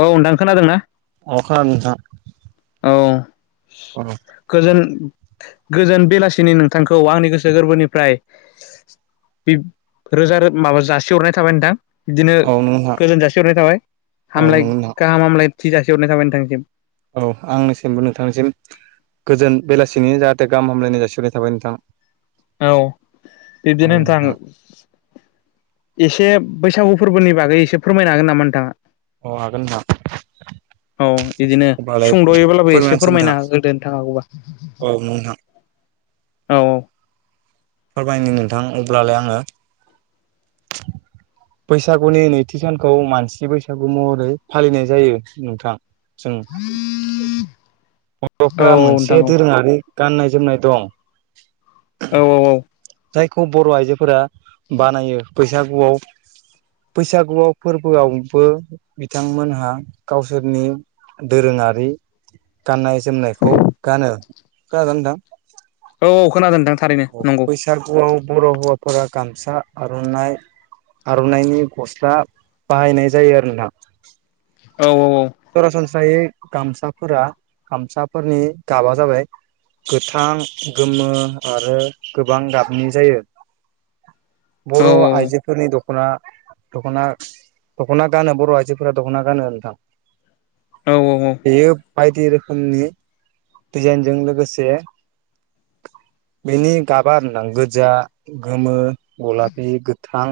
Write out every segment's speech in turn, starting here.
औ नोंथां खोनादोंना अखा नोंथां। औ औ गोजोन गोजोन बेलासिनि नोंथांखौ आंनि गोसो गोरबोनिफ्राय बिब रोजा रोत माबा जासिहरनाय थाबाय नोंथां। बिदिनो औ नंगौ नोंथां गोजोन जासिहरनाय थाबाय औ हामलाय नंगौ नोंथां गाहाम हामलाय थि जासि खिथि हरनाय थाबाय नोंथांसिम। औ आंनिसिमबो नोंथांनिसिम गोजोन बेलासिनि जाहाथे गाह हामलायनाय जासिहरननाय थाबाय नोंथांआ औ बिब्दिनो नोंथां एसे बैसागु फोरबोनि बागै एसे फोरमायनो हागोन नामा नोंथाङा अ हागोन नोंथां। औ बिदिनो अब्लालाय सुंद'योब्लाबो एसे फोरमायनोसै नोंथां फोरमायना होदो नोंथां हागौबा औ नोंथां औ। फोरमायनो नोंथां अब्लालाय आङो बैसागुनि नैथि सानखौ मानसि बैसागु महरै फालिनाय जायो नोंथां। जों औ बर'फ्रा नोंथां मोनसे औ दोरोङारि गाननाय जोमनाय दं। औ औ औ जायखौ बर' आइजोफोरा बानायो बैसागुआव बैसागुआव फोरबोआवबो बिथांमोनहा गावसोरनि दोरोङारि गाननाय जोमनायखौ गानो खोनादोंना नोंथां। औ खोनादों नोंथां। थारैनो नंगौ बैसागुआव बर' हौवाफोरा गामसा, आर'नाइ आर'नाइनि गस्ला बाहायनाय जायो आरोना नोंथां औ सरासनस्रायै गामसाफोरा गामसाफोरनि गाबा जाबाय। गोथां गोमो आरो गोबां गाबनि जायो। [inaudible] बर' आइजोफोरनि दख ना दख'ना दख'ना गानो बर' आइजोफोरा दख'ना गानो नोंथां। औ बेयो बायदि रोखोमनि डजाइनजों लोगोसे बेनि गाबा होनदां गोजा गोमो गलाफि गोथां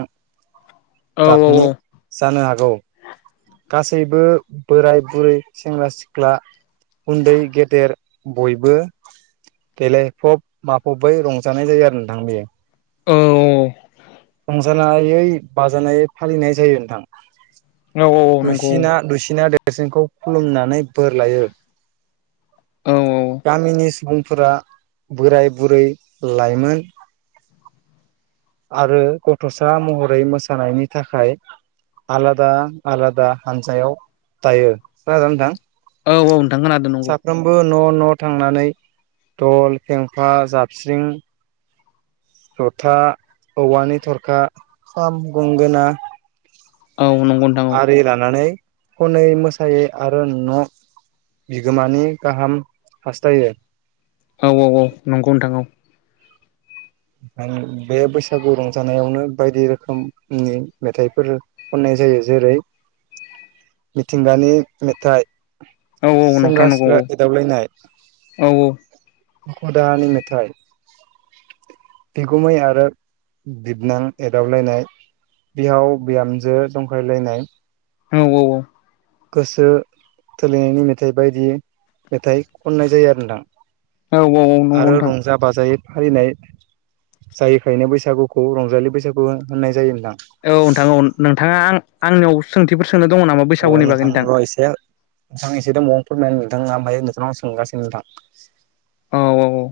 औ गाबनि औ जानो हागौ गासैबो बोराय बुरै सेंग्रा सिख्ला उन्दै गेदेर बयबो देलायफब माफब बै रंजानाय जायो आरो नोंथां बे औ रंजानायै बाजानायै फालिनाय जायो नोंथां। औ नंगौ दुइसिना दुइसिना देरसिनखौ खुलुमनानै बोर लायो। औ गामिनि सुबुं फोरा बोराय बुरै लाइमोन आरो गथ'सा महरै मोसानायनि थाखाय आलादा आलादा हानजायाव थायो खोनादोंना नोंथां औ औ नोंथां खोनादों नंगौ। साफ्रोमबो न' न' थांनानै दल, फेंफा, जाबस्रिं जथा औवानि थरखा, खाम, ‌ गंगोना औ नंगौ नोंथां औ आरि लानानै खनै मोसायै आरो न' बिगोमानि गाहाम हास्थायो। औ औ औ नंगौ नोंथां औ आं बे बैसागु रंजानायावनो बायदि रोखोमनि मेथाइफोर खननाय जायो जेरै [inaudible] मिथिंगानि मेथाइ औ औ नोंथां सेंग्रा नंगौ सिख्ला औ एदावलायनाय औ दुखु दाहानि मेथाइ बिगुमै आरो बिबनां एदावलायनाय बिहाव बिहामजो जंखायलायनाय औ औ औ गोसो थोलायनायनि मेथाइ बायदि मेथाइ खननाय जायो आरो नोंथां। आरो नोंथां रंजा बाजायै फालिनाय जायैखायनो बैसागुखौ रंजालि बैसागु होननाय जायो नोंथां। औ नोंथां औ नोंथाङा आं आंनियाव सोंथिफोर सोंनो दङ नामा अ बैसागुनि बागै नोंथां र' एसे नोंथां एसे दङ नोंथां आ ओमफाय नोंनाव सोंगासिनो दां औ औ औ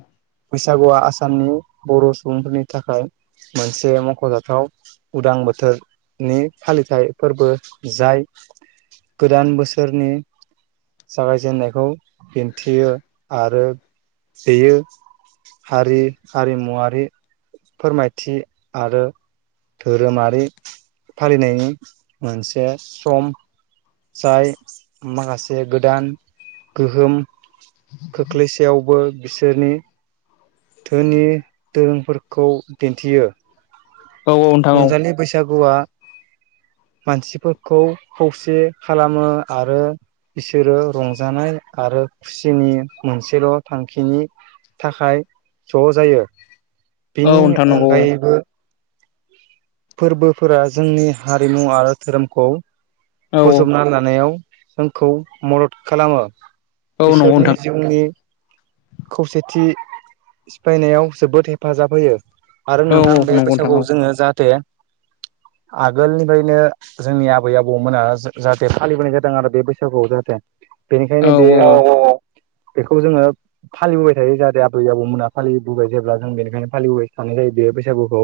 बैसागुआ आसामनि बर' सुबुंफोरनि थाखाय मोनसे मख'जाथाव उदां बोथोरनि फालिथाय फोरबो जाय गोदान बोसोरनि जागायजेननायखौ दिन्थियो आरो बेयो हारि हारिमुवारि फोरमायथि आरो धोरोमारि फालिनायनि मोनसे सम जाय माखासे गोदान गोहोम खोख्लैसेयावबो बिसोरनि धोनि दोरोंफोरखौ दिन्थियो औ औ नोंथां औ हौवा मानसिफोरखौ खौसे खालामो आरो बिसोरो रंजानाय आरो खुसिनि मोनसेल' थांखिनि थाखाय ज' जायो औ बेनि नोंथां नंगौ अनगायैबो फोरबोफोरा जोंनि हारिमु आरो धोरोमखौ औ बोजबना लानायाव जोंखौ मदद खालामो। औ औ नंगौ बिसोरनि नोंथां जिउनि खौसेथि सिफायनायाव जोबोद हेफाजाब होयो आरो औ नोंथां औ बे नंगौ नोंथां बैसागु औ जोङो जाहाथे [inaudible] आगोलनिफ्रायनो जोंनि आबै आबौमोना जाहाथे फालिबोनाय जादों आरो बे बैसागु जाहाथे बेनिखायनो बे औ औ औ बेखौ जोङो फालिबोबाय थायो जाहाथे आबै आबौमोना फालिबोबाय जेब्ला जों बेखायनो फालिबोबाय थानाय जायो बे बैसागुखौ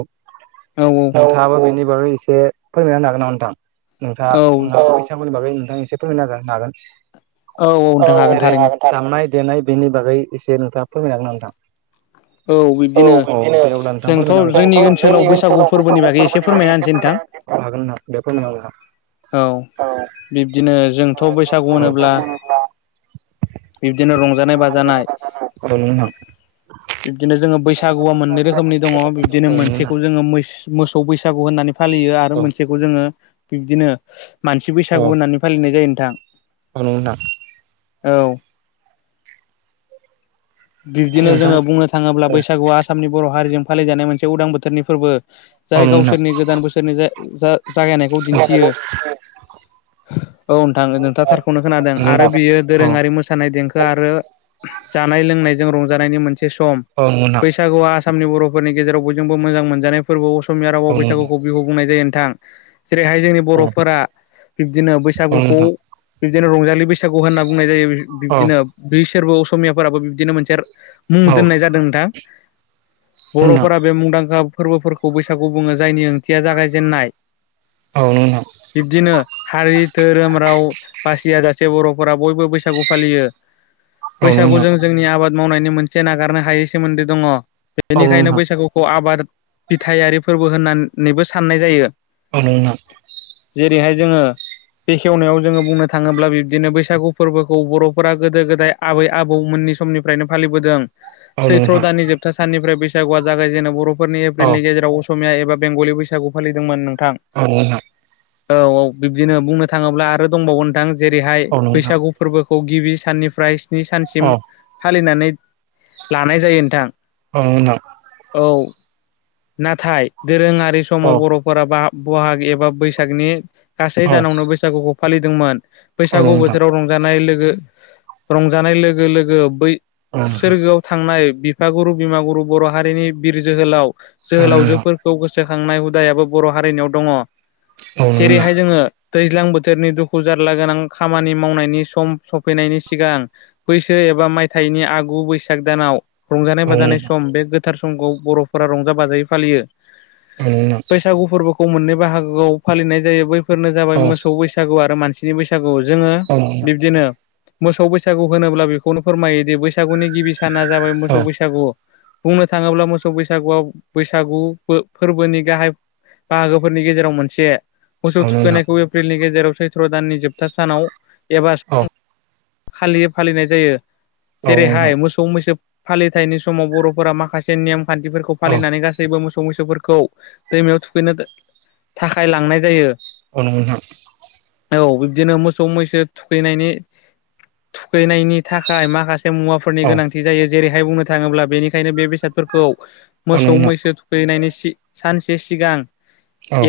औ न थाङाबा बेनो एसे फोरमायना होनो हागोन नामा नोंथां औ नोंथाङा बैसागुनि बागै एसे फोरमायना होनो हागोन नोंथां हागोन जेरै थारैनो दामनाय देनाय बेनि बागै एसे नोंथाङा फोरमायनो हगोनना नोंथां? औ बिदिनोब्लााय जोंथ' जोंनि ओनसोलाव बैसागु फोरबोनि बागै एसे फोरमायना हागोनना [unintelligible] औ बिब्दिनो जोंथ' बैसागु होनोब्ला बिब्दिनो रंजानाय बाजानाय औ नंगौ नोंथां बिब्दिनो जोङो बैसा बैसागुआ मोननै रोखोमनि दङ बिब्दिनो औ नंगौ मोनसेखौ नोंथां जोङो मोसौ बैसागु होननानै फालियो आरो औ मोनसेखौ जोङो बिब्दिनो मानसि औ बैसागु होननानै फालिनाय जायो नोंथां। [unintelligible] औ बिब्दिनो जोङो बुंनो थाङोब्ला बैसागुआ आसामनि बर' हारिजों फालिजानाय मोनसे उदां बोथोरनि फोरबो। औ नोंथां औ जाय नंगौ गावसोरनि गोदान बोसोरनि जा-जा-जागायनायखौ दिन्थियो औ नोंथां नोंथाङा थारखौनो खोनादों नोंथां औ नंगौ नोंथां आरो औ नंगौ नोंथां औ नंगौ नोंथां औ नंगौ नोंथां औ नोंथां औ नंगौ नोंथां औ नंगौ नोंथां औ नंगौ नोंथां औ नंगौ नोंथां औ नंगौ नोंथां औ बियो दोरोङारि मोसानाय देंखो आरो जानाय लोंनाय जों रंजानायनि मोनसे सम बैसागुआ आसामनि बर'फोरनि गेजेराव बयजोंबो मोजां मोनजानाय फोरबोआव समिया रावआव बैसागुखौ बिहु बुंनाय जायो नोंथां। जेरैहाय जोंनि बर'फोरा बिब्दिनो बैसागुखौ बिदिनो रंजालि बैसागु बैसागु होनना बुंनाय जायो बिब्दिनो बिसोरबो असमियाफोराबो बिदिनो मोनसे मुं दोननाय जादों नोंथां। बर'फोरा बे मुंदांखा फोरबोफोरखौ बैसागु बुङो जायनि ओंथिया जागायजेननाय बिबदिनो हारि धोरोम राव बासिया जा से बर'फोरा बयबो बैसागु फालियो बैसागु जों जोंनि आबाद मावनायनि मोनसे नागारनो हायै सोमोन्दै दङ बेनिखायनो बैसागुखौ आबाद फिथायारि फोरबो होननानैबो साननाय जायो। [unintelligible] जेरैहाय जोङो बेखेवनायाव जोङो बुंनो थाङोब्ला बिब्दिनो बैसागु फोरबोखौ बर'फोरा गोदो गोदाय आबै आबौमोननि समनि फ्राइनो फालिबोदों सैथ्र' दाननि जोबथा साननिफ्राय बैसागुआ जागायजेनो बर' फोरनि एप्रिलनि गेजेराव असमिया एबा बेंगलि बैसागु फालिदोंमोन नों औ नोंथां औ औ बिब्दिनो बुंनो थाङोब्ला आरो दंबावो नोंथां जेरैहाय औ नंगौ नोंथां बैसागु फोरबोखौ गिबि साननिफ्राय स्नि औ सानसिम फालिनानै लानाय जायो नोंथां। औ नोंथां औ नाथाय दोरोङारि समाव बर'फोरा बा बहाग एबा बैसागनि गासै दानावनो बैसागुखौ फालिदोंमोन बैसागु नोंथां बोथोराव रंजानाय लोगो ओ रंजानाय लोगो लोगो बै औ सोरगोआव थांनाय बिफागुरु बिमाागुरु बर' हारिनि बिर जोहोलाव औ जोहोलावजोफोरखौ गोसो सोखांनाय हुदायाबो बर' हारिनियाव दङ औ नंगौ नोंथां औ नोंथां जेरैहाय जोङो दैज्लां बोथोरनि दुखु जारला गोनां खामानि मावनायनि सम सफैनायनि सिगां बैसो एबा मायथाइनि आगु बैसाग दानाव रंजानाय औ बाजानाय सम बे गोथार समखौ बर'फोरा रंजा बाजायै फालियो। नंगौ नोंथां बैसागु फोरबोखौ मोननै बाहागोआव फालिनाय जायो बै फोरनो औ जाबाय मोसौ बैसागु आरो मानसिनि बैसागु जोङो औ नोंथां बिब्दिनो मोसौ बैसागु होनोब्ला बेखौनो फोरमायोदि बैसागुनि गिबि साना जाबाय मोसौ बैसागु। बुंनो थाङोब्ला मोसौ बैसागुआव बैसागु‌ फो-फोरबोनि गाहाय बाहागोफोरनि गेजेराव मोनसे। मोसौ थुखैनायखौ एप्रिलनि गेजेराव सैथ्र' दाननि जोबथा सानाव एबा औ खालि फालिनाय जायो औ नोंथां औ नंगौ नोंथां जेरैहाय मोसौ मैसो फालिथायनि समाव बर'फोरा माखासे नेयम खान्थिफोरखौ औ फालिनानै गा मोसौ मैसोफोरखौ दैमायाव थुखैनो थाखाय लांनाय जायो। ओ नंगौ नोंथां औ बिब्दिनो मोसौ मैसो थुखैनायनि थुखैनायनि थाखाय माखा से मुवाफोरनि औ औ नंगौ नोंथां औ नोंथां औ नोंथां औ नोंथां गोनांथि जायो जेरैहाय बुंनो थाङोब्ला बेनिखायनो बे बेसादफोरखौ औ नोंथां मोसौ मैसो फैनायनि सि सानसे सिगां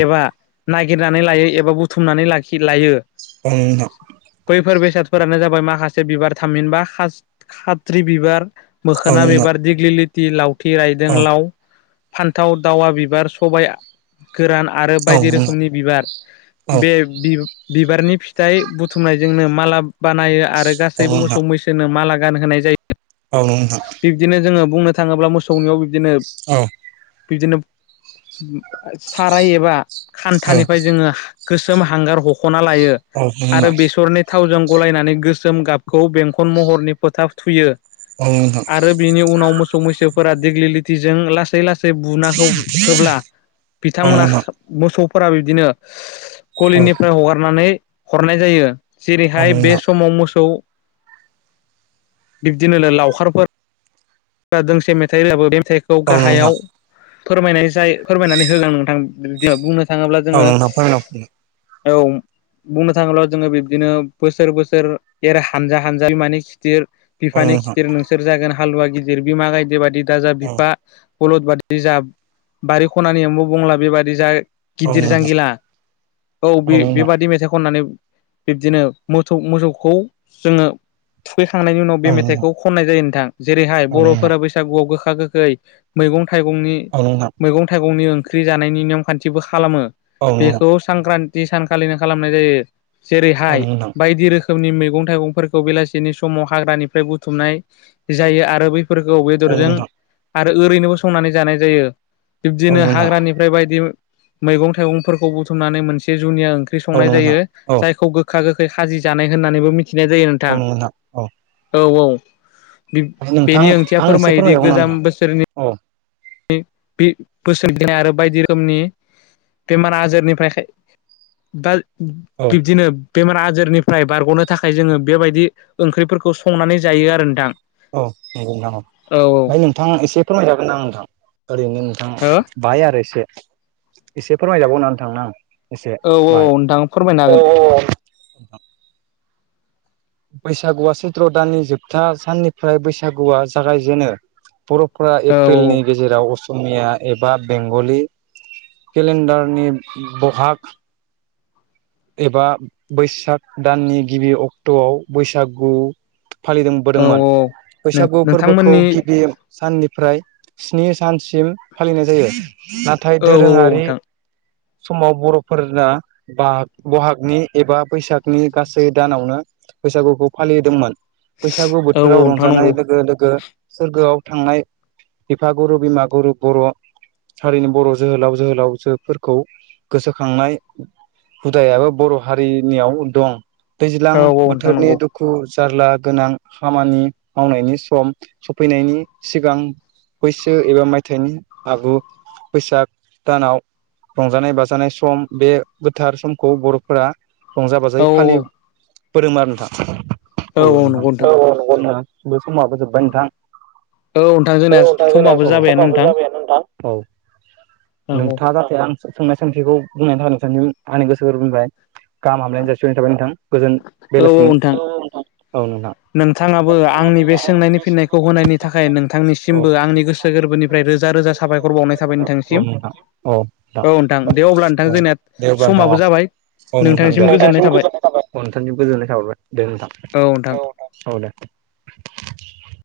एबा नागिरनानै लायो एबा बुथुमनानै लाखि लायो। ओं नोंथां। बैफोर बेसादफोरानो जाबाय माखासे बिबार थामहिनबा खाथ्रि बिबार मोखोना बिबार दिग्लि लितिल आइजें लावथि लावथि रायदों लाव फान्थाव, दावा बिबार, सबाय गोरान आरो बायदि रोखोमनि बिबार बे बि बिबारनि फिथाइ बुथुमनायजोंनो माला बानायो आरो गासैबो मोसौ मैसोनो माला गान होनाय जायो औ नोंथां बिब्दिनो जोङो बुंनो थाङोब्ला मोसौनियाव बिब्दिनो फोरमायना बिदिनो साराय एबा खान्थानिफ्राय जोङो‌। गोसोम हांगार हख'ना लायो आरो हरफिनलाय बेसरनि थावजों गलायनानै गोसोम गाबखौ बेंखन महरनि फोथाब थुयो। औ नोंथां आरो बिनि उनाव मोसौ मैसोफोरा दिग्लिलिथिजों लासै लासै से बुना होब्ला बिथांमोना खा मोसौफोरा बिब्दिनो औ गलिनिफ्राय हगारनानै हरनाय जायो औ जेरैहाय बे नोंथां समाव मोसौ बिब्दिनो लावखारफोर ब्ला दोंसे मेथाइ रोजाबो बे मेथाइखौ औ गाहायाव नोंथां औ नोंथां फोरमायनाय जायो फोरमायनानै होलां नोंथां बिदि बुंनो थाङोब्ला औ जोङो नोंथां औ बुंनो थाङोब्ला' जोङो बिब्दिनो बोसोर बोसोर एरै हानजा हानजा माने गिदिर बिफानि खिदिर नोंसोर जागोन हालुवा गिदिर बिमा गायदे बायदि दाजा बिफा बलद बादि जा बारि खनानियावबो बुंला बेबादि जा औ गिदिर जांगिला औ बे बेबादि मेथाइ खननानै बिब्दिनो मोथौ मोसौ मोसौखौ जोङो थुखै खांनायनि उनाव बे मेथाइखौ नोंथां खननाय जायो नोंथां जेरैहाय बर'फोरा बैसागुआव गोखा गोखै मैगं थाइगंनि मैगं थाइगंनि ओंख्रि जानायनि नियम खान्थिबो खालामो। औ नोंथां बेखौ सांख्रान्थि सानखालिनो खालामनाय जायो औ जेरैहाय नंगौ नोंथां बायदि रोखो रोखोमनि मैगं थाइगंफोरखौ बेलासिनि समाव हाग्रानिफ्राय बुथुमनाय जायो आरो बै फोरखौ औ बेदरजों नंगौ आरो ओरैनोबो संनानै जानाय जायो। बिब्दिनो नोंथां हाग्रानिफ्राय बायदि मैगं थाइगंफोरखौ बुथुमनानै मोनसे जुनिया ओंख्रि औ संनाय नंगौ जायो नोंथां औ जायखौ गोखा गोखै खाजि जानाय होननानैबो मि थिनाय जायो नोंथां औ औ। बिब नंगौ नोंथां बेनि औ ओमफ्राय ओंथिया नोंथां आं एसे फोरमायोदि फोरमायबावगोन नामा गोजाम बोसोरनि नोंथां औ बे बोसोननाय आरो बायदि रोखोमनि बेमार आजारनिफ्राय खाय बा औ बिब्दिनो बेमार आजारनिफ्राय बारग'नो थाखाय जोङो बेबायदि ओंख्रिफोरखौ संनानै जायो आरो नोंथां औ नंगौ नामा औ ओमफ्राय नोंथां एसे फोरमायजागोन नामा? [unintelligible] ओरैनो नोंथां हो बाय आरो एसे एसे फोरमायजाबावनानै नोंथांनो आं एसे औ औ औ बाय नोंथां फोरमायनो अ हागोन अ बैसागुआ सैत्र' दाननि जोबथा साननिफ्राय बैसागुआ जागायजेनो। बर'फोरा औ एप्रिलनि गेजेराव असमिया एबा बेंगलि केलेन्डारनि बहाग एबा बैसाग दाननि गिबि अक्ट'आव बैसागु औ फालिबोदोंमोन औ बैसागु फोरबोखौ नोंथांमोननि गिबि साननि फ्राय स्नि सानसिम फालिनाय जायो नाथाय औ औ दोरोङारि नोंथां समाव बर'फोरना बाहाग बहागनि एबा बैसागनि गासै दानावनो बैसागुखौ फालिदोंमोन। बैसागु औ औ बोथोराव नोंथां नंगौ रंजानाय लोगो लोगो सोरगोआव थांनाय बिफा गुरु बिमा गुरु बर' हारिनि बर' जोहोलाव जोहोलावजोफोरखौ गोसोखांनाय हुदायाबो बर' हारिनियाव दं दैज्लां औ औ नोंथां बोथोरनि नंगौ दुखु जारला गोनां खामानि मावनायनि सम सफैनायनि सिगां बैसो एबा मायथाइनि आगु बैसाग दानाव रंजानाय बाजानाय सम बे गोथार समखौ बर'फोरा रंजा औ बाजायै औ फालिबोदों आरो नोंथां औ औ नंगौ नोथां नोंथां औ औ नंगौ नोंथां जोंना समाबो जोब्बाय नोंथां औ औ जोंना नोंथां जोंनिया समाबो जाबायानो समाबो नोंथां जाबायानो नोंथां औ औ नोंथाङा जाहाथे आं सोंनाय सोंथिखौ बुंनायनि थाखाय नोंथांनि आंनि गोसो गोरबोनिफ्राय गाहाम हामलायनाय जासिहरनाय थाबाय नोंथां गोजोन औ औ बेलासिनि नोंथां औ नोंथां नोंथाङाबो आंनि बे सोंनायनि फिननायखौ होनायनि थाखाय नोंथांनिसिमबो आंनि गोसो गोरबोनिफ्राय रोजा रोजा साफायखर बावनाय थाबाय नोंथांनिसिम बावहरनाय औ नोंथां औ नोंथां दे अब्ला नोंथां औ जोंनिया दे अब्ला नोंथां औ समाबो जाबाय औ नोंथां दे गोजोननाय नोंथांनिसिम थाबाय गोजोननाय थाबाय दे नोंथां औ दे